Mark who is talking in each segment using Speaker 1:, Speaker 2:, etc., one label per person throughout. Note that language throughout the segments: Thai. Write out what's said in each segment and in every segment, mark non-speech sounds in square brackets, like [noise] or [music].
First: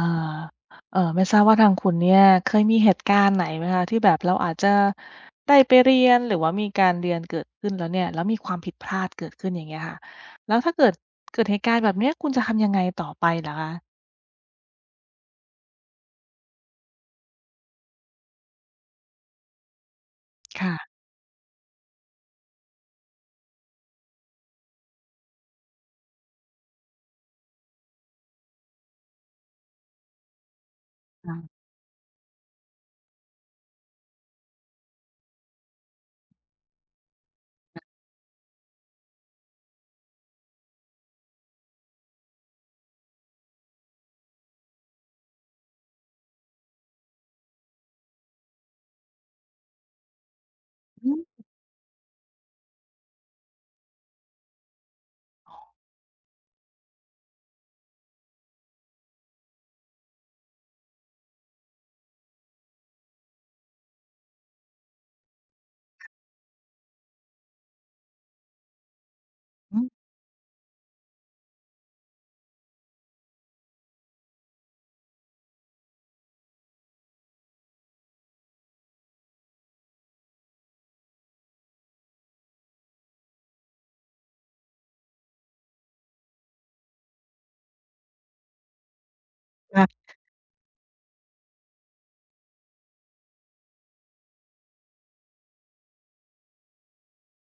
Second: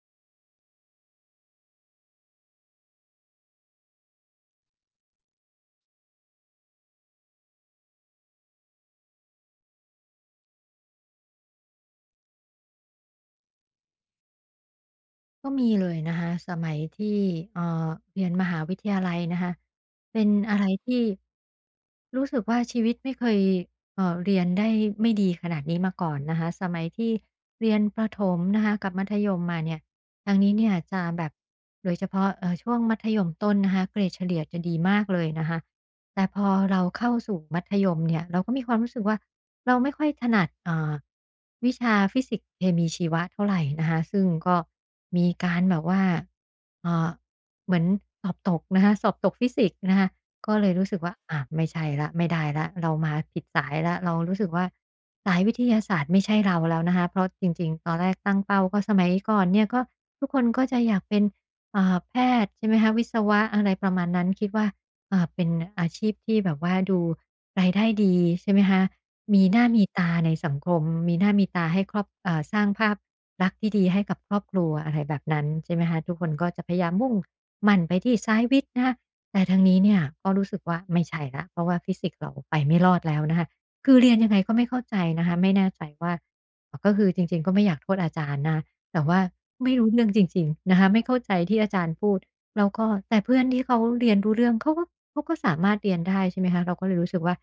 Speaker 1: อาไม่ทราบว่าทางคุณเนี่ยเคยมีเหตุการณ์ไหนไหมคะที่แบบเราอาจจะได้ไปเรียนหรือว่ามีการเรียนเกิดขึ้นแล้วเนี่ยแล้วมีความผิดพลาดเกิดขึ้นอย่างเงี้ยค่ะแล้วถ้าเกิดเหตุการณ์แบบเนี้ยคุณจะทำยังไงต่อไปเหรอคะ
Speaker 2: ก็มีเลยนะคะสมัยที่เอ่อเรียนมหาวิทยาลัยนะคะเป็นอะไร
Speaker 1: ค่ะ
Speaker 2: ที่ รู้สึกว่าชีวิตไม่เคยเรียนได้ไม่ดีขนาดนี้มาก่อนนะคะสมัยที่เรียนประถมนะคะกับมัธยมมาเนี่ยทางนี้เนี่ยจะแบบ
Speaker 1: ค่ะ
Speaker 2: โดยเฉพาะช่วงมัธยมต้นนะคะเกรดเฉลี่ยจะดีมากเลยนะคะแต่พอเราเข้าสู่มัธยมเนี่ยเราก็มีความรู้สึกว่า เราไม่ค่อยถนัดวิชาฟิสิกส์เคมีชีวะเท่าไรนะคะซึ่งก็มีการแบบว่าเอ่าเหมือนสอบตกนะคะสอบตกฟิสิกส์นะคะก็เลยรู้สึก
Speaker 1: อื
Speaker 2: ว่า
Speaker 1: ม
Speaker 2: อาไม่ใช่แล้วไม่ได้แล้วเรามาผิดสายแล้วเรารู้สึกว่าสายวิทยาศาสตร์ไม่ใช่เราแล้วนะคะเพราะจริงๆตอนแรกตั้งเป้าก็สมัยก่อนเนี่ยก็ทุกคนก็จะอยากเป็นแพทย์ใช่ไหมคะวิศวะอะไรประมาณนั้นคิดว่าเป็นอาชีพที่แบบว่าดูรายได้ดีใช่ไหมคะ มีหน้า
Speaker 1: อื
Speaker 2: มี
Speaker 1: ม
Speaker 2: ตาในสังคมมีหน้ามีตาให้ครอบสร้างภาพลักษณ์ที่ดีให้กับครอบครัวอะไรแบบนั้นใช่ไหมคะทุกคนก็จะพยายามมุ่งมั่นไปที่สายวิทย์นะคะแต่ทางนี้เนี่ยก็รู้สึกว่าไม่ใช่แล้วเพราะว่าฟิสิกส์เราไปไม่รอดแล้วนะคะคือเรียนยังไงก็ไม่เข้าใจนะคะไม่แน่ใจว่าก็คือจริงๆก็ไม่อยากโทษอาจารย์นะแต่ว่าไม่รู้
Speaker 1: ค่ะ
Speaker 2: เรื่องจริงๆนะคะไม่เข้าใจที่อาจารย์พูดแล้วก็แต่เพื่อนที่เขาเรียนรู้เรื่องเขาก็สามารถเรียนได้ใช่ไหมคะเราก็เลยรู้สึกว่า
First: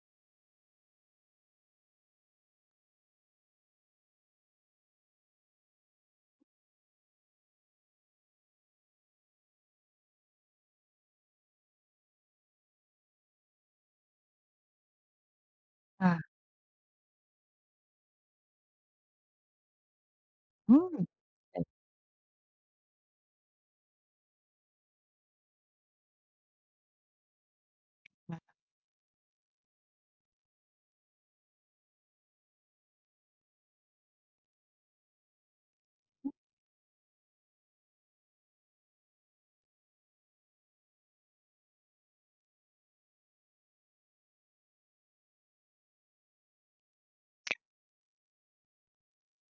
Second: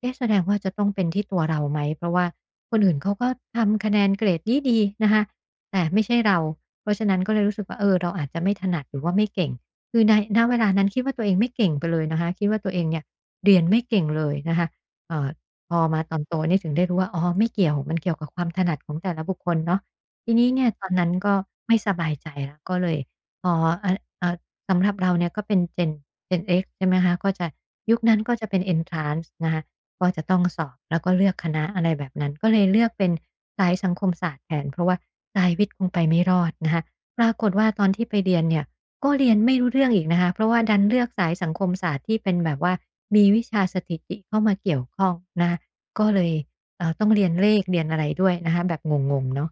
Speaker 2: เอ๊ะแสดงว่าจะต้องเป็นที่ตัวเราไหมเพราะว่าคนอื่นเขาก็ทำคะแนนเกรดดีๆนะคะแต่ไม่ใช่เรา เพราะฉะนั้นก็เลยรู้สึกว่าเออเราอาจจะไม่ถนัดหรือว่าไม่เก่ง คือในณเวลานั้นคิดว่าตัวเองไม่เก่งไปเลยนะคะ คิดว่าตัวเองเนี่ยเรียนไม่เก่งเลยนะคะเอ่อพอมาตอนโต
Speaker 1: ค่ะ
Speaker 2: นี่ถึงได้รู้ว่าอ๋อไม่เกี่ยวมันเกี่ยวกับความถนัดของแต่ละบุคคลเนาะทีนี้เนี่ย
Speaker 1: อื
Speaker 2: ตอน
Speaker 1: ม
Speaker 2: นั้นก็ไม่ส
Speaker 1: [unintelligible]
Speaker 2: บายใจแล้วก็เลยพอเอ่อเอ่อสำหรับเราเนี่ยก็เป็น Gen X ใช่ไหมคะก็จะยุคนั้นก็จะเป็น Entrance นะคะ ก็จะต้องสอบแล้วก็เลือกคณะอะไรแบบนั้นก็เลยเลือกเป็นสายสังคมศาสตร์แทนเพราะว่าสายวิทย์คงไปไม่รอดนะคะปรากฏว่าตอนที่ไปเรียนเนี่ยก็เรียนไม่รู้เรื่องอีกนะคะเพราะว่าดันเลือกสายสังคมศาสตร์ที่เป็นแบบว่ามีวิชาสถิติเข้ามาเกี่ยวข้องนะคะก็เลยต้องเรียนเลขเรียนอะไรด้วยนะคะแบบงงๆเนาะ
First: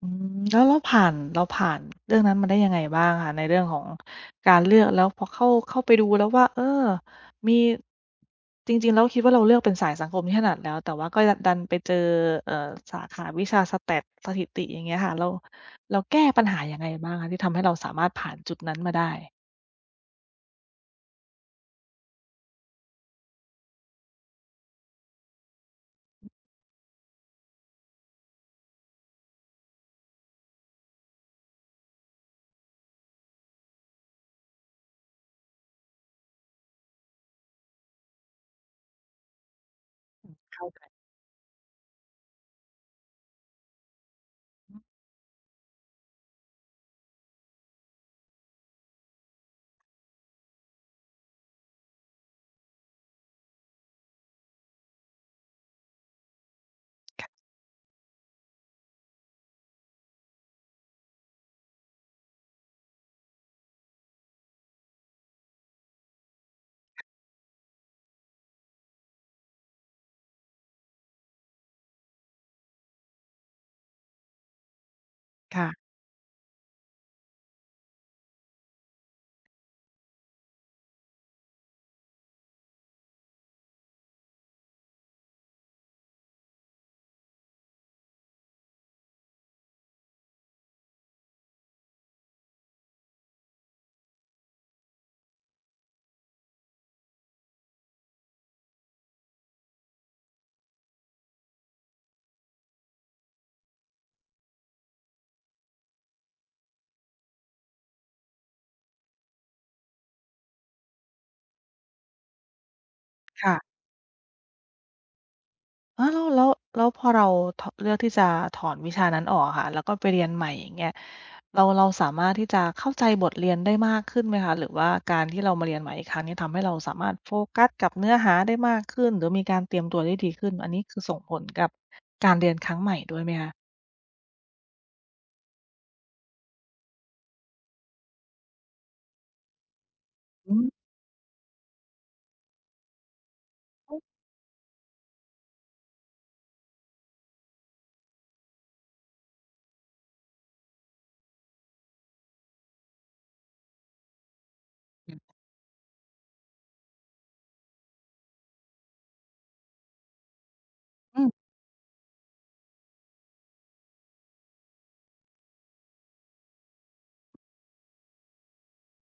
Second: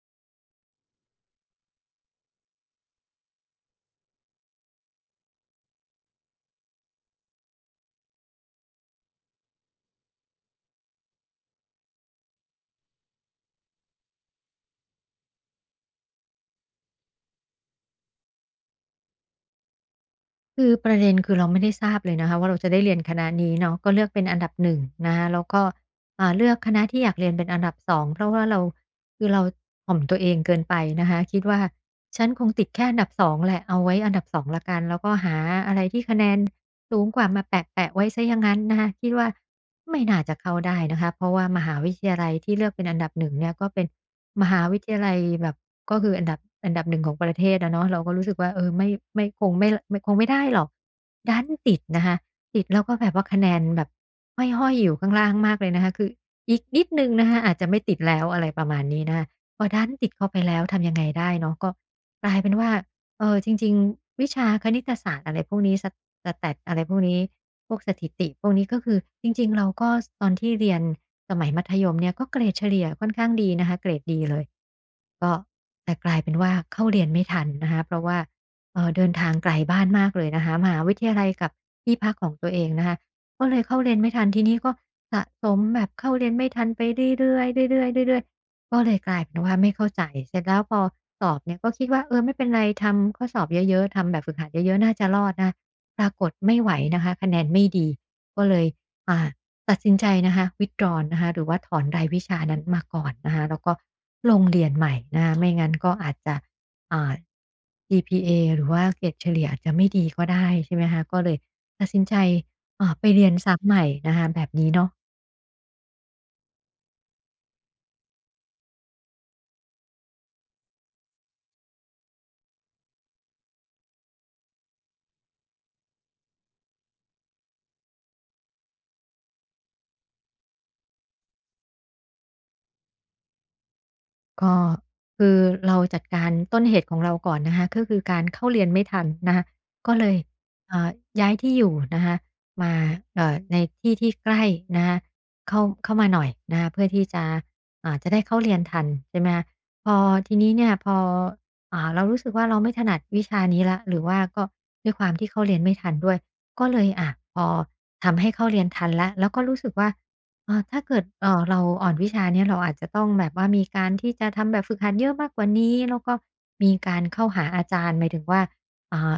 Speaker 1: อืมแล้วเราผ่านเรื่องนั้นมาได้ยังไงบ้างคะในเรื่องของการเลือกแล้วพอเข้าไปดูแล้วว่าเออมีจริงๆแล้วคิดว่าเราเลือกเป็นสายสังคมที่ถนัดแล้วแต่ว่าก็ดันไปเจอเอ่อสาขาวิชา Stats สถิติอย่างเงี้ยค่ะเราแก้ปัญหายังไงบ้างคะที่ทำให้เราสามารถผ่านจุดนั้นมาได้
Speaker 2: คือประเด็นคือเราไม่ได้ทราบเลยนะคะว่าเราจะได้เรียนคณะนี้เนาะก็เลือกเป็นอันดับ1นงนะคะแล้วก็เลือกคณะที่อยากเรียนเป็นอันดับ2เพราะว่าเราคือเราถ่อมตัวเองเกินไปนะคะคิดว่าฉันคงติดแค่อันดับ2แหละเอาไว้อันดับ2งละกันแล้วก็หาอะไรที่คะแนนสูงกว่ามาแปะแปะไว้เสียอย่างงั้นนะคะคิดว่า ไม่น่าจะเข้าได้
Speaker 1: เข้า
Speaker 2: นะคะเพราะว่ามหาวิทยาลัยที่เลือกเป็นอันดับหนึ่งเนี่ยก็เป็นมหาวิทยาลัยแบบก็คืออันดับหนึ่งของประเทศอะเนาะเราก็รู้สึกว่าเออไม่ไม่คงไม่ได้หรอกดันติดนะคะติดแล้วก็แบบว่าคะแนนแบบห้อยๆอยู่ข้างล่างมากเลยนะคะคืออีกนิดหนึ่งนะคะอาจจะไม่ติดแล้วอะไรประมาณนี้นะคะพอดันติดเข้าไปแล้วทำยังไงได้เนาะก็กลายเป็นว่า เออจริงๆวิชาคณิตศาสตร์อะไรพวกนี้ส Stats อะไรพวกนี้พวกสถิติพวกนี้ก็คือจริงๆเราก็ตอนที่เรียนสมัยมัธยมเนี่ยก็เกรดเฉลี่ยค่อนข้างดีนะคะเกรดดีเลยก็
Speaker 1: ค่ะ
Speaker 2: แต่กลายเป็นว่าเข้าเรียนไม่ทันนะคะเพราะว่าเดินทางไกลบ้านมากเลยนะคะมหาวิทยาลัยกับที่พักของตัวเองนะคะก็เลยเข้าเรียนไม่ทันทีนี้ก็สะสมแบบเข้าเรียนไม่ทันไปเรื่อยๆเรื่อยๆเรื่อยๆ ก็เลยกลายเป็นว่าไม่เข้าใจเสร็จแล้วพอสอบเนี่ยก็คิดว่าเออไม่เป็นไรทำข้อสอบเยอะๆทำแบบฝึกหัดเยอะๆน่าจะรอดนะปรากฏไม่ไหวนะคะคะแนนไม่ดีก็เลยอ่าตัดสินใจนะคะ withdraw นะคะหรือว่าถอนรายวิชานั้นมาก่อนนะคะแล้วก็ลงเรียนใหม่นะคะไม่งั้นก็อาจจะอ่า GPA หรือว่าเกรดเฉลี่ยอาจจะไม่ดีก็ได้ใช่ไหมคะก็เลยตัดสินใจไปเรียน
Speaker 1: ค่ะ
Speaker 2: ซ้ำใหม่นะคะแบบนี้เนาะ
Speaker 1: อาแล้วพอเราถเลือกที่จะถอนวิชานั้นออกอะค่ะแล้วก็ไปเรียนใหม่อย่างเงี้ยเราสามารถที่จะเข้าใจบทเรียนได้มากขึ้นไหมคะหรือว่าการที่เรามาเรียนใหม่อีกครั้งเนี่ยทำให้เราสามารถโฟกัสกับเนื้อหาได้มากขึ้นหรือมีการเตรียมตัวได้ดีขึ้นอันนี้คือส่งผลกับการเรียนครั้งใหม่ด้วยไหมคะ
Speaker 2: ก็คือเราจัดการต้นเหตุของเราก่อนนะคะก็คือการเข้าเรียนไม่ทันนะคะก็เลย
Speaker 1: อื
Speaker 2: เอ่
Speaker 1: ม
Speaker 2: อย้ายที่อยู่นะคะมาในที่ที่ใกล้นะคะเข้ามาหน่อยนะคะเพื่อที่จะจะได้เข้าเรียนทันใช่ไหมคะพอทีนี้เนี่ยพอเรารู้สึกว่าเราไม่ถนัดวิชานี้ละหรือว่าก็ด้วยความที่
Speaker 1: อ
Speaker 2: เข้าเรียนไม่ทันด้วยก็เลยอะพอทำให้เข้าเรียนทันแล้วก็รู้สึกว่า อ่าถ้าเกิด
Speaker 1: ืม
Speaker 2: เราอ่อนวิชาเนี่ยเราอาจจะต้องแบบว่ามีการที่จะทำแบบฝึกหัดเยอะมากกว่านี้แล้วก็มีการเข้าหาอาจารย์หมายถึงว่าอ่า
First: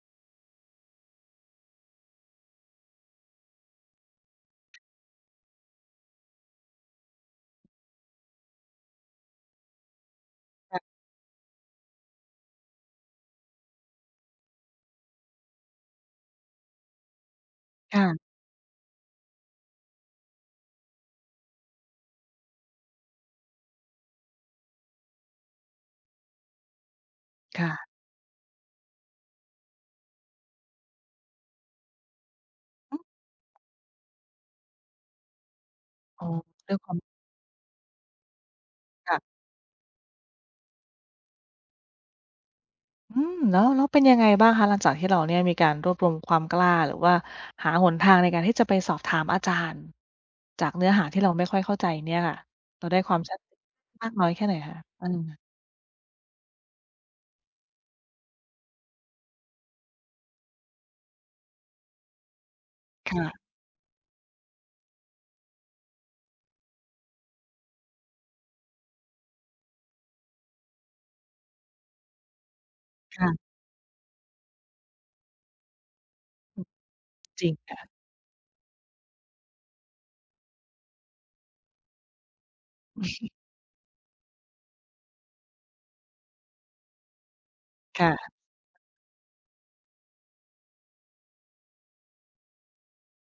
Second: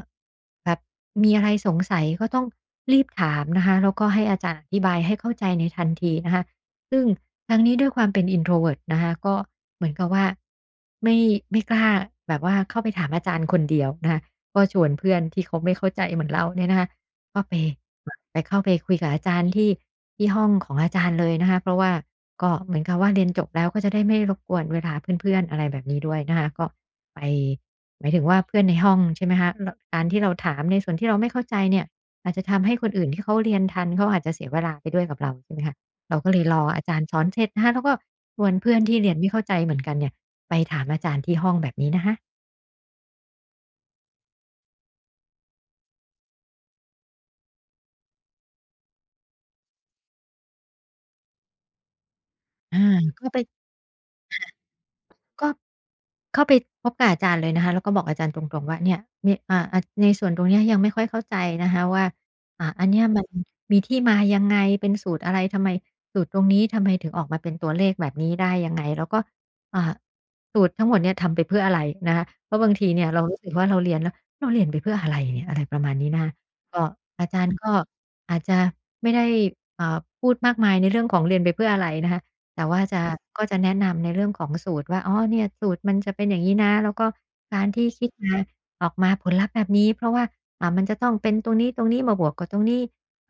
Speaker 2: แบบมีอะไรสงสัยก็ต้องรีบถามนะคะแล้วก็ให้อาจารย์อธิบายให้เข้าใจในทันทีนะคะซึ่งทั้งนี้ด้วยความเป็น introvert นะคะก็เหมือนกับว่า
Speaker 1: ค่ะ
Speaker 2: ไม่ไม่กล้าแบบว่าเข้าไปถามอาจารย์คนเดียวนะคะก็ชวนเพื่อนที่เขาไม่เข้าใจเหมือนเราเนี่ยนะคะ ก็ไป
Speaker 1: ค่ะ
Speaker 2: ไปเข้าไปคุยกับอาจารย์ที่ห้องของอาจารย์เลยนะคะเพราะว่าก็เหมือนกับว่าเรียนจบแล้วก็จะได้ไม่รบกวนเวลาเพื่อนๆอะไรแบบนี้ด้วยนะคะก็ไป
Speaker 1: ค่ะ
Speaker 2: หมายถึงว่าเพื่อนในห้องใช่ไหมคะรการที่เราถามในส่วนที่เราไม่เข้าใจเนี่ยอาจจะทำให้คน
Speaker 1: อื
Speaker 2: อื่นที่
Speaker 1: ม
Speaker 2: เขาเรียนทันเขาอาจจะเสียเวลาไปด้วยกับเราใช่ไหมคะเรา
Speaker 1: อ๋อ
Speaker 2: ก็เลยรอ
Speaker 1: ด้วย
Speaker 2: อา
Speaker 1: ควา
Speaker 2: จา
Speaker 1: ม
Speaker 2: รย์สอนเสร็จนะคะแล้วก็ชวนเพื่อนที่เรียนไม่
Speaker 1: ค่ะ
Speaker 2: เข้าใจเหมือนกันเนี่ยไปถามอาจารย์ที่ห้องแบบนี้นะคะ
Speaker 1: อืมแล้วเป็นยังไงบ้างคะหลังจากที่เราเนี่ยมีการรวบรวมความกล้าหรือว่าหาหนทางในการที่จะไปสอบถามอาจารย์จากเนื้อหาที่เราไม่ค่อยเข้าใจเนี่ยค่ะ
Speaker 2: อา
Speaker 1: เราได้ความ
Speaker 2: ก็
Speaker 1: ชั
Speaker 2: ไป
Speaker 1: ดมากน้อยแค่ไหนคะอืม
Speaker 2: ก็เข้าไปพบกับอาจารย์เลยนะคะแล้วก็บอกอาจารย์ตรงๆว่าเนี่ยเีอ่าอะในส่วนตรงเนี้ยยังไม่ค่อยเข้าใจนะคะว่าอันเนี้ยมัน
Speaker 1: ค
Speaker 2: มีที่มายังไงเป็นสูตรอะไรทำไมสูตรตรงนี้ทำไมถึงออกมาเป็นตัวเลขแบบนี้ได้ยังไงแล้วก็อ่าสูตรทั้งหมดเนี่ยทำไปเพื่ออะไรนะคะเพราะบางทีเนี่ยเรารู้สึ
Speaker 1: ่ะ
Speaker 2: กว่าเราเรียนแล้วเราเรียนไปเพื่ออะไรเนี่ยอะไรประมาณนี้นะคะก็อา
Speaker 1: ๆ
Speaker 2: จา
Speaker 1: จ
Speaker 2: ร
Speaker 1: ริง
Speaker 2: ย์ก็
Speaker 1: ค่ะ
Speaker 2: อาจจะไม่ได้พูดมากมายในเรื่องของเรียนไปเพื่ออะไรนะคะ แต่ว่าจะก็จะแนะนำในเรื่องของสูตรว่าอ๋อเนี่ยสูตรมันจะเป็นอย่างงี้นะแล้วก็การที่คิด
Speaker 1: ค่ะ
Speaker 2: มาออกมาผลลัพธ์แบบนี้เพราะว่ามันจะต้องเป็นตรงนี้ตรงนี้มาบวกกับตรงนี้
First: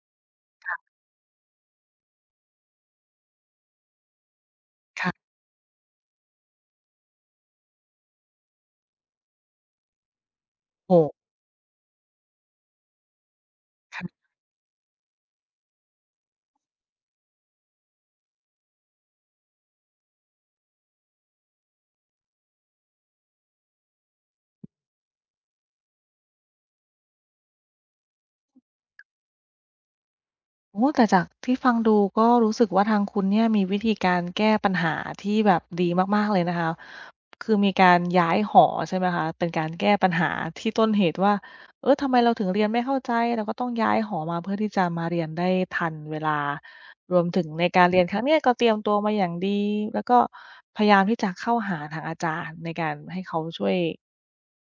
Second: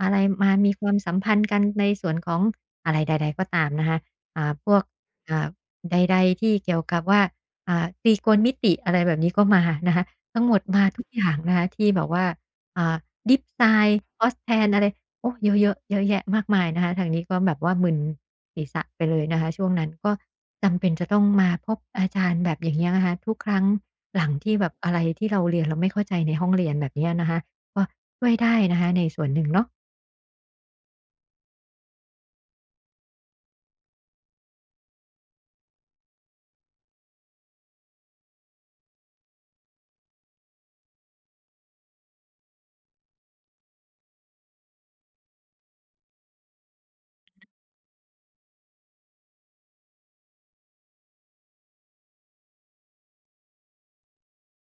Speaker 2: อะไรมามีความสัมพันธ์กันในส่วนของอะไรใดๆก็ตามนะคะพวก
Speaker 1: ค่ะ
Speaker 2: อ่าใดๆที่เกี่ยวกับว่าตรีโกณมิติอะไรแบบนี้ก็มานะคะทั้งหมดมา
Speaker 1: โอ้
Speaker 2: ทุก
Speaker 1: โ
Speaker 2: อย่างนะคะที่แบบว่าอ่า Dip sine
Speaker 1: ฮ
Speaker 2: Cos tan อะไรโอ้เยอะๆเยอะแยะมากมายนะคะทางนี้ก็แบบว่ามึน ศีรษะไปเลยนะคะช่วงนั้นก็จำเป็นจะต้องมาพบอาจารย์แบบอย่างเงี้ยนะคะทุกครั้งหลังที่แบบอะไรที่เราเรียนเราไม่เข้าใจในห้องเรียนแบบเนี้ยนะคะก็ช่วยได้นะคะในส่วนหนึ่งเนาะ
Speaker 1: โอ้แต่จากที่ฟังดูก็รู้สึกว่าทางคุณเนี่ยมีวิธีการแก้ปัญหาที่แบบดีมากๆเลยนะคะคือมีการย้ายหอใช่ไหมคะเป็นการแก้ปัญหาที่ต้นเหตุว่าเออทำไมเราถึงเรียนไม่เข้าใจเราก็ต้องย้ายหอมาเพื่อที่จะมาเรียนได้ทันเวลารวมถึงในการเรียนครั้งเนี้ยก็เตรียมตัวมาอย่างดีแล้วก็พยายามที่จะเข้าหาทางอาจารย์ในการให้เขาช่วย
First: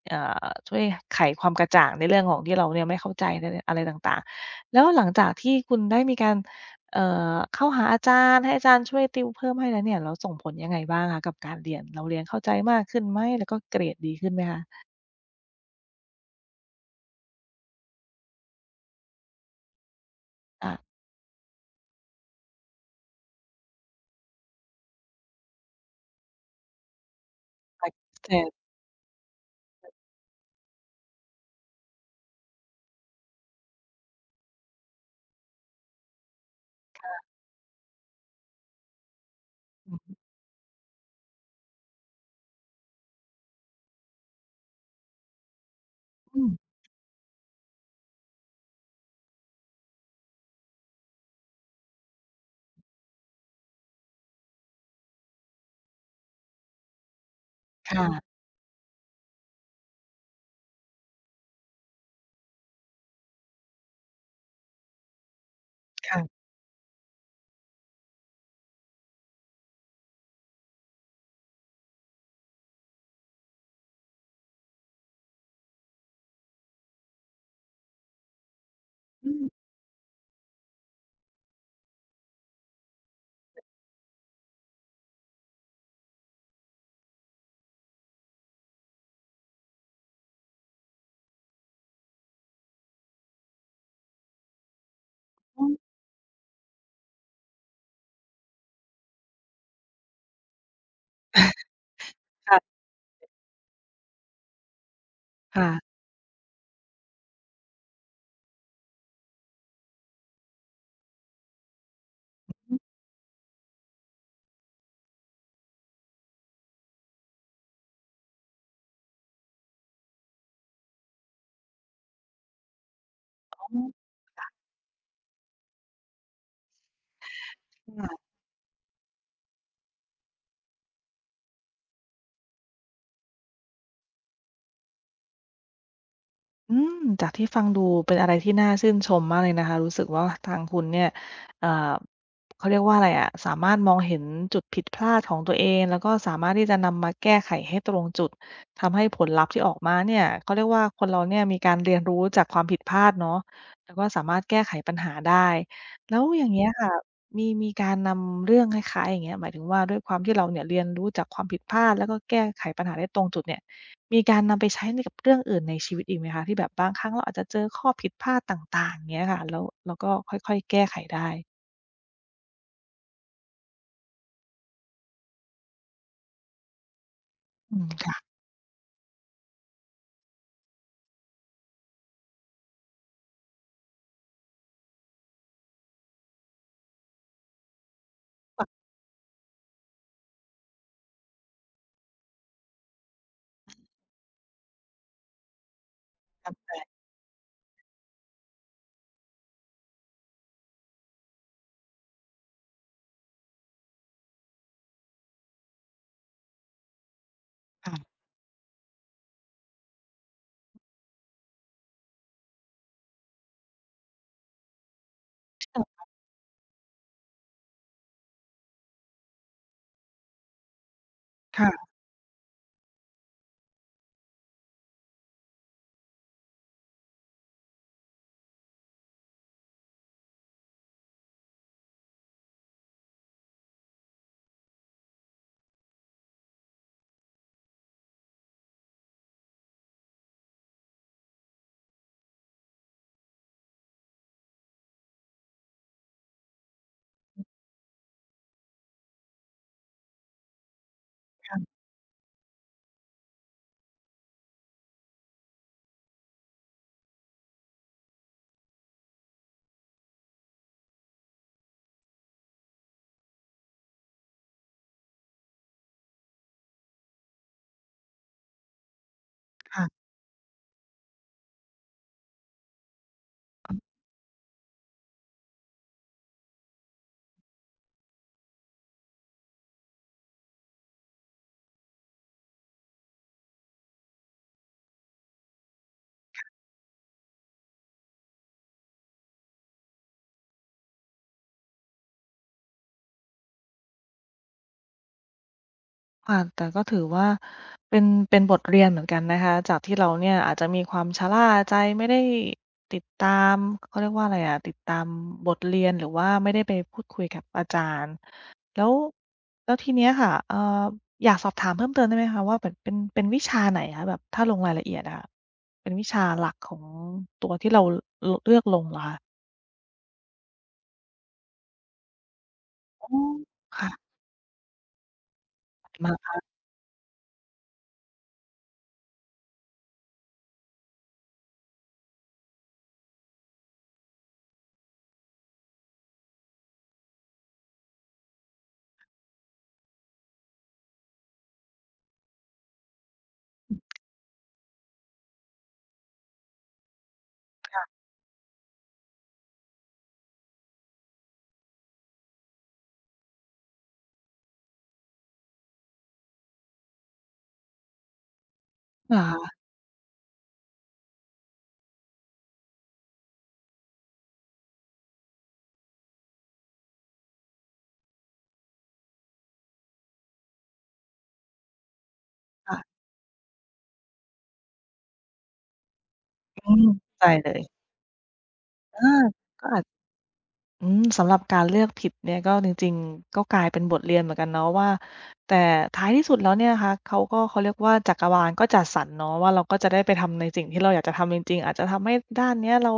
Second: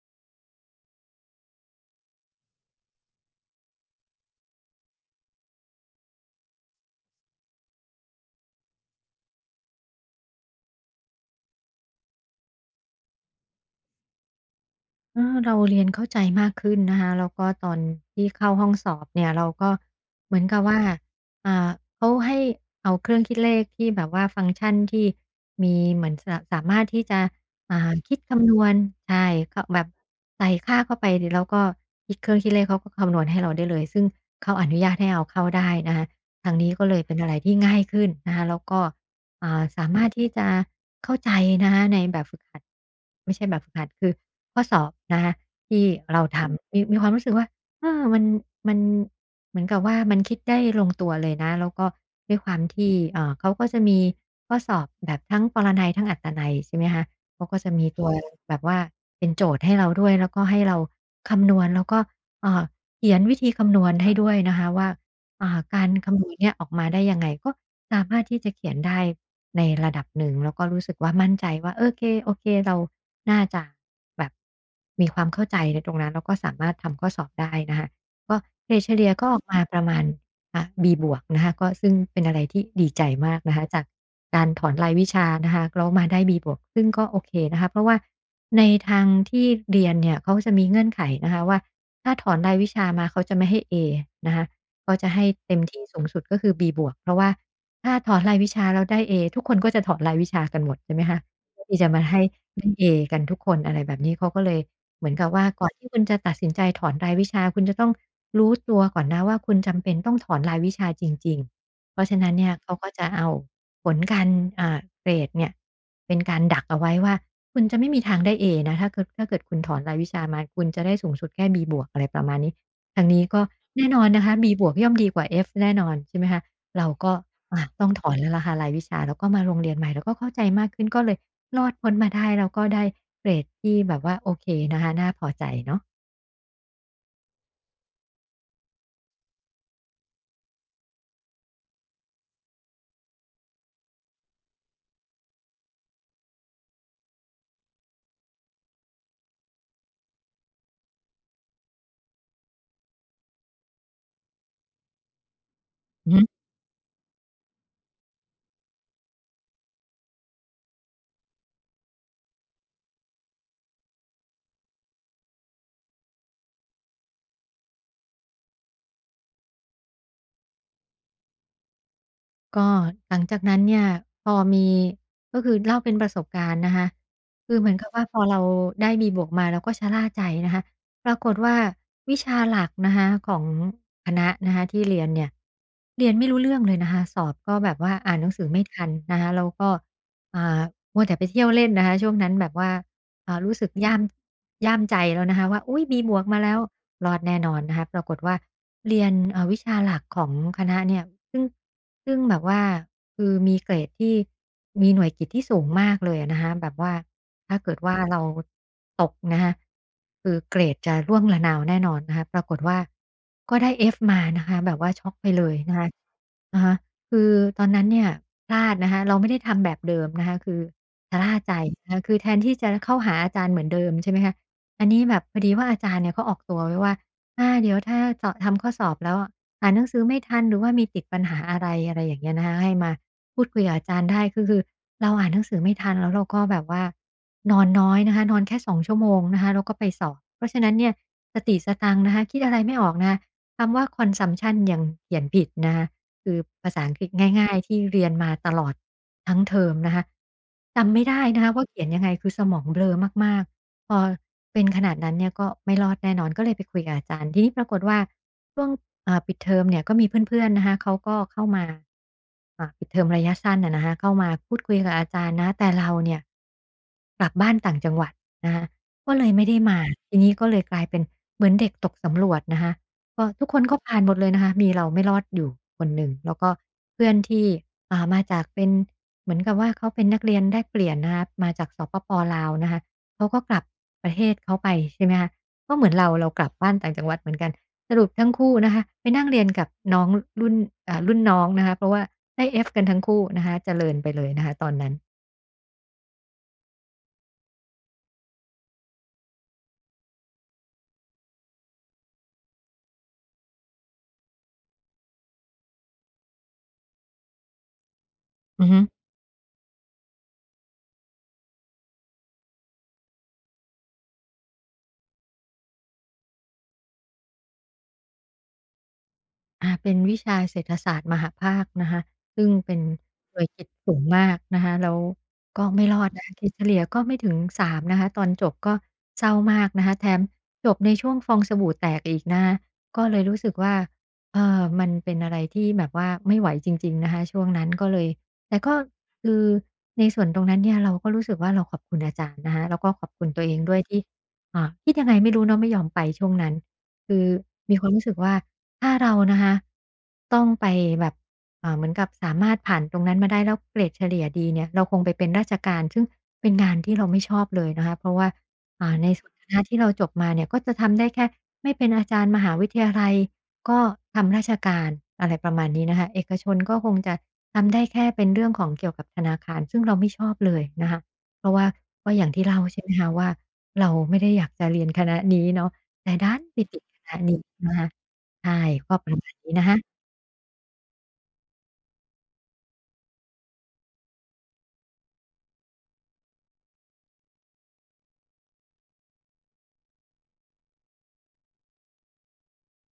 Speaker 1: เอ่ช่วยไขความกระจ่างในเรื่องของที่เราเนี่ยไม่เข้าใจในอะไรต่างๆแล้วหลังจากที่คุณได้มีการเอ่เข้าหาอาจารย์ให้อาจารย์ช่วยติวเพิ่มให้แล้วเนี่ยแล้วส่งผลยังไงบ้างคะกับการเรียนเราเรียนเข้าใจมากขึ้นไหมแล้วก็เกรดดีขึ้นไหมคะ
Speaker 2: เออเราเรียนเข้าใจมากขึ้นนะคะแล้วก็ตอนที่เข้าห้องสอบเนี่ยเราก็เหมือนกับว่า
Speaker 1: อ่า
Speaker 2: อ่าเขาให้เอาเครื่องคิดเลขที่แบบว่าฟังก์ชันที่มีเหมือนสะสามารถที่จะ
Speaker 1: แต่
Speaker 2: คิดคำนว
Speaker 1: แต่
Speaker 2: ณใช่ก็แบบใส่ค่าเข้าไปแล้วก็คิดเครื่องคิดเลขเขาก็คำนวณให้เราได้เลยซึ่งเขาอนุญาตให้เอาเข้าได้นะคะทางนี้ก็เลยเป็นอะไรที่ง่ายขึ้นนะคะแล้วก็สามารถที่จะเข้าใจนะคะในแบบฝึกหัดไม่ใช่แบบฝึกหัดคือ ข้อสอบนะคะที่เราท
Speaker 1: อืม
Speaker 2: มำมีมีความรู้สึกว่าเออมันมันเหมือนกับว่ามันคิดได้ลงตัวเลยนะแล้วก็ด้วยความที่เขาก็จะมีข้อสอบแบบทั้งปรนัยทั้งอัตนัยใช่ไหมคะเขาก็จะมีตัว
Speaker 1: ค่ะ
Speaker 2: แบบว่าเป็นโจทย์ให้เราด้วยแล้วก็ให้เราคำนวณแล้วก็เอ่อเขียนวิธีคำนวณให้ด้วยนะคะว่าการคำนวณ
Speaker 1: ค่ะ
Speaker 2: เนี่ยออกมาได้ยังไงก็ สามารถที่จะเขียนได้ในระดับหนึ่งแล้วก็รู้สึกว่ามั่นใจว่าโอเคเราน่าจะแบบมีความเข้าใจในตรงนั้นแล้วก็สามารถทำข้อสอบได้นะคะก็เกรดเฉลี่ยก็
Speaker 1: อื
Speaker 2: ออก
Speaker 1: ม
Speaker 2: มาประมาณB บวกนะคะก็ซึ่งเป็นอะไรที่ดีใจมากนะคะจากการถอนรายวิชานะคะแล้วมาได้ B บวกซึ่งก็โอเคนะคะเพราะว่าในทางที่เรียนเนี่ยเขาจะมีเงื่อนไขนะคะว่าถ้าถอนรายวิชามาเขาจะไม่ให้เอนะคะก็จะให้เต็ม
Speaker 1: อืม
Speaker 2: ที่สูงสุดก็คือ B บวกเพราะว่า ถ้าถอนรายวิชาแล้วได้เอทุกคนก็จะถอนรายวิชากันหมดใช่ไหมคะเพื่อที่จะมาให้ได้
Speaker 1: ค่ะ
Speaker 2: เอกันทุกคนอะไรแบบนี้เขาก็เลยเหมือนกับว่าก่อนที่
Speaker 1: ค่ะ
Speaker 2: คุณจะตัดสินใจถอนรายวิชาคุณจะต้องรู้ตัวก่อนนะว่าคุณจำเป็นต้องถอนรายวิชาจริงๆเพราะฉะนั้นเนี่ยเขา
Speaker 1: อื
Speaker 2: ก็
Speaker 1: ม
Speaker 2: จะเอาผลการเกรดเนี่ยเป็นการดักเอาไว้ว่าคุณจะไม่มีทางได้เอนะถ้าเกิดคุณถอนรายวิชามาคุณจะได้สูงสุดแค่ B+ บวกอะไรประมาณนี้ทางนี้ก็
Speaker 1: อ๋อ
Speaker 2: แน่นอนนะคะ B+ บวกย่อมดีกว่า F แน่นอนใช่ไหมคะ เราก็ต้องถอน
Speaker 1: ค่ะ
Speaker 2: แล้วล่ะค่ะรายวิชาแล้วก็มาโรงเรียนใหม่เราก็เข้าใจมากขึ้นก็เลยรอดพ้นมาได้แล้วก็ได้เกรดที่แบบว่าโอเคนะคะน่าพอใจเนาะ
Speaker 1: อืมจากที่ฟังดูเป็นอะไรที่น่าชื่นชมมากเลยนะคะรู้สึกว่าทางคุณเนี่ยเอ่อเขาเรียกว่าอะไรอะสามารถมองเห็นจุดผิดพลาดของตัวเองแล้วก็สามารถที่จะนำมาแก้ไขให้ตรงจุดทำให้ผลลัพธ์ที่ออกมาเนี่ยเขาเรียกว่าคนเราเนี่ยมีการเรียนรู้จากความผิดพลาดเนาะแล้วก็สามารถแก้ไขปัญหาได้
Speaker 2: อือ
Speaker 1: แล้ว
Speaker 2: ฮึ
Speaker 1: อย่างเงี้ยค่ะมีการนำเรื่องคล้ายๆอย่างเงี้ยหมายถึงว่าด้วยความที่เราเนี่ยเรียนรู้จากความผิดพลาดแล้วก็แก้ไขปัญหาได้ตรงจุดเนี่ย มีการนำไปใช้ในกับเรื่องอื่นในชีวิตอีกไหมคะที่แบบบางครั้งเราอาจจะเจอข้อผิดพลาดต่างๆอย่างเงี้ยค่ะแล้วก็ค่อยๆแก้ไขได้
Speaker 2: ก็หลังจากนั้นเนี่ยพอมีก็คือเล่าเป็นประสบการณ์นะคะคือเหมือน
Speaker 1: อื
Speaker 2: กั
Speaker 1: ม
Speaker 2: บว่าพ
Speaker 1: ค่ะ
Speaker 2: อเราได้ B บวกมาเราก็ชะล่าใจนะคะปรากฏว่าวิชาหลักนะคะของคณะนะคะที่เรียนเนี่ยเรียนไม่รู้เรื่องเลยนะคะสอบก็แบบว่าอ่านหนังสือ
Speaker 1: ป
Speaker 2: ไม่
Speaker 1: รับ
Speaker 2: ทันนะคะแล้วก็อ่ามัวแต่ไปเที่ยวเล่นนะคะช่วงนั้นแบบว่ารู้สึกย่ามใจแล้วนะคะว่าอุ๊ย B บวกมาแล้ว
Speaker 1: ปับ
Speaker 2: รอดแน่นอนนะคะปรากฏว่าเรียนวิชาหลักของคณะเนี่ยซึ่ง ซึ่งแบบว่าคือมีเกรดที่มีหน่วยกิตที่สูงมากเลยอะนะคะแบบว่าถ้าเกิดว่า
Speaker 1: ค่ะ
Speaker 2: เราตกนะคะคือเกรดจะร่วงระนาวแน่นอนนะคะปรากฏว่าก็ได้ F มานะคะแบบว่าช็อกไปเลย
Speaker 1: ที่
Speaker 2: นะ
Speaker 1: เรา
Speaker 2: คะอะฮะคือตอนนั้นเนี่ยพลาดนะคะเราไม่ได้ทำแบบเดิมนะคะคือชะล่าใจ
Speaker 1: ค่ะ
Speaker 2: นะคะคือแทนที่จะเข้าหาอาจารย์เหมือนเดิมใช่ไหมคะอันนี้แบบพอดีว่าอาจารย์เนี่ยเขาออกตัวไว้ว่าเดี๋ยวถ้าสทำข้อสอบแล้ว อ่านหนังสือไม่ทันหรือว่ามีติดปัญหาอะไรอะไรอย่างเงี้ยนะคะให้มาพูดคุยกับอาจารย์ได้ก็คือเราอ่านหนังสือไม่ทันแล้วเราก็แบบว่านอนน้อยนะคะนอนแค่2ชั่วโมงนะคะแล้วก็ไปสอบเพราะฉะนั้นเนี่ยสติสตังค์นะคะคิดอะไรไม่ออกนะคะคำว่า consumption ยังเขียนผิดนะคะคือภาษาอังกฤษง่ายๆที่เรียนมาตลอดทั้งเทอมนะคะจำไม่ได้นะคะว่าเขียนยังไงคือสมองเบลอมากๆพอเป็นขนาดนั้นเนี่ยก็ไม่รอดแน่นอนก็เลยไปคุยกับอาจารย์ทีนี้ปรากฏว่า ช่วงปิดเทอมเนี่ยก็มีเพื่อนๆนะคะเขาก็เข้ามาปิดเทอมระยะสั้นอะนะคะเข้ามาพูดคุยกับอาจารย์นะแต่เราเนี่ยกลับบ้านต่างจังหวัดนะคะก็เลยไม่ได้มา
Speaker 1: ๆ
Speaker 2: ทีนี้ก็เลยกลายเป็นเหมือนเด็กตกสำรวจนะคะก็ทุกคนก็ผ่านหมดเลยนะคะมีเราไม่รอดอยู่คนหนึ่งแล้วก็เพื่อนที่มาจากเป็นเหมือนกับว่าเขาเป็นนักเรียนแลกเปลี่ยนนะคะมาจากสปปลาวนะคะเขาก็กลับประเทศเขาไปใช่ไหมคะก็เหมือนเรากลับบ้านต่างจังหวัดเหมือนกัน สรุปทั้งคู่นะคะไปนั่งเรียนกับน้องรุ่นรุ่นน้องนะคะเพราะว่าได้ F กันทั้งคู่นะคะเจริญไปเลยนะคะตอนนั้น
Speaker 1: ค่ะแต่ก็ถือว่าเป็นบทเรียนเหมือนกันนะคะจากที่เราเนี่ยอาจจะมีความชะล่าใจไม่ได้ติดตามเขาเรียกว่าอะไรอะติดตามบทเรียนหรือว่าไม่ได้ไปพูดคุยกับอาจารย์
Speaker 2: อือฮึ
Speaker 1: แล้วแล้วทีเนี้ยค่ะอยากสอบถามเพิ่มเติมได้ไหมคะว่าแบบเป็นวิชาไหนคะแบบถ้าลงรายละเอียดอะค่ะเป็นวิชาหลักของตัวที่เราลเลือกลงเหรอคะ
Speaker 2: เป็นวิชาเศรษฐศาสตร์มหภาคนะคะซึ่งเป็น
Speaker 1: อ๋อ
Speaker 2: หน่วยกิต
Speaker 1: ค่ะ
Speaker 2: สูงมากนะคะแล้วก็ไม่รอด
Speaker 1: มาก
Speaker 2: นะคะ
Speaker 1: ค่ะ
Speaker 2: คิดเฉลี่ยก็ไม่ถึง3นะคะตอนจบก็เศร้ามากนะคะแถมจบในช่วงฟองสบู่แตกอีกนะคะก็เลยรู้สึกว่ามันเป็นอะไรที่แบบว่าไม่ไหวจริงๆนะคะช่วงนั้นก็เลยแต่ก็คือในส่วนตรงนั้นเนี่ยเราก็รู้สึกว่าเราขอบคุณอาจารย์นะคะแล้วก็ขอบคุณตัวเองด้วยที่อ่าคิดยังไงไม่รู้เนาะไม่ยอมไปช่วงนั้น คือมีความรู้สึกว่าถ้าเรานะคะต้องไปแบบเหมือนกับสามารถผ่านตรงนั้นมาได้แล้วเกรดเฉลี่ยดีเนี่ยเราคงไปเป็นราชการซึ่งเป็นงานที่เราไม่ชอบเลยนะคะเพราะว่าใน
Speaker 1: เหรอ
Speaker 2: ส่วนค
Speaker 1: คะ
Speaker 2: ณะที่เราจบมาเนี่ยก็จะทำได้แค่ไม่เป็นอาจารย์มหาวิทยาลัยก็ทำราชการอะไรประมาณนี้นะคะเอกชนก็คงจะทำได้แค่เป็นเรื่องของเกี่ยวกับธนาคารซึ่งเราไม่ชอบเลยนะคะเพราะว่าก็อย่างที่เล่าใช่ไหม
Speaker 1: ค่ะ
Speaker 2: คะว่าเราไม่ได้อยากจะเรียนคณะนี้เนาะ แต่ดันไป
Speaker 1: อื
Speaker 2: ติด
Speaker 1: ม
Speaker 2: คณะ
Speaker 1: เข้าใจ
Speaker 2: นี้
Speaker 1: เล
Speaker 2: นะ
Speaker 1: ย
Speaker 2: คะใช่ก็ป
Speaker 1: อา
Speaker 2: ระมาณนี้นะ
Speaker 1: ก็อาจ
Speaker 2: คะ
Speaker 1: อืมสำหรับการเลือกผิดเนี่ยก็จริงๆก็กลายเป็นบทเรียนเหมือนกันเนาะว่าแต่ท้ายที่สุดแล้วเนี่ยนะคะเขาก็เขาเรียกว่าจักรวาลก็จัดสรรเนาะว่าเราก็จะได้ไปทำในสิ่งที่เราอยากจะทำจริงๆอาจจะทำให้ด้านเนี้ยเรา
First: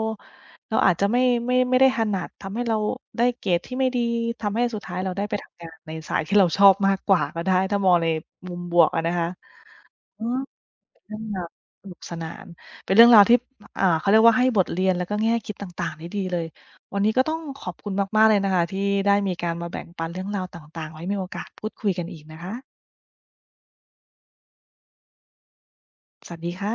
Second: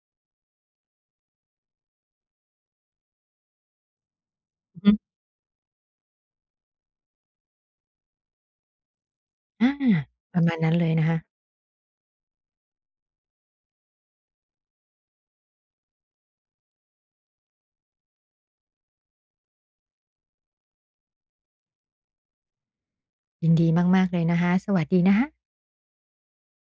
Speaker 1: เราอาจจะไม่ไม่ได้ถนัดทำให้เราได้เกรดที่ไม่ดีทำให้
Speaker 2: อื
Speaker 1: สุ
Speaker 2: อ
Speaker 1: ด
Speaker 2: ฮึ
Speaker 1: ท้ายเราได้ไปทำงานในสายที่เราชอบมากกว่าก็ได้ถ้ามองในมุมบวกอะนะคะ
Speaker 2: อา
Speaker 1: อ
Speaker 2: ป
Speaker 1: อ
Speaker 2: ระมาณนั้นเลยนะคะ
Speaker 1: เรื่องราวสนุกสนานเป็นเรื่องราวที่อ่าเขาเรียกว่าให้บทเรียนแล้วก็แง่คิดต่างๆได้ดีเลยวันนี้ก็ต้องขอบคุณมากๆเลยนะคะที่ได้มีการมาแบ่งปันเรื่องราวต่างๆไว้มีโอกาสพูดคุยกันอีกนะคะ
Speaker 2: ยินดีมากๆเลยนะคะสวัสดีนะคะ
Speaker 1: สวัสดีค่ะ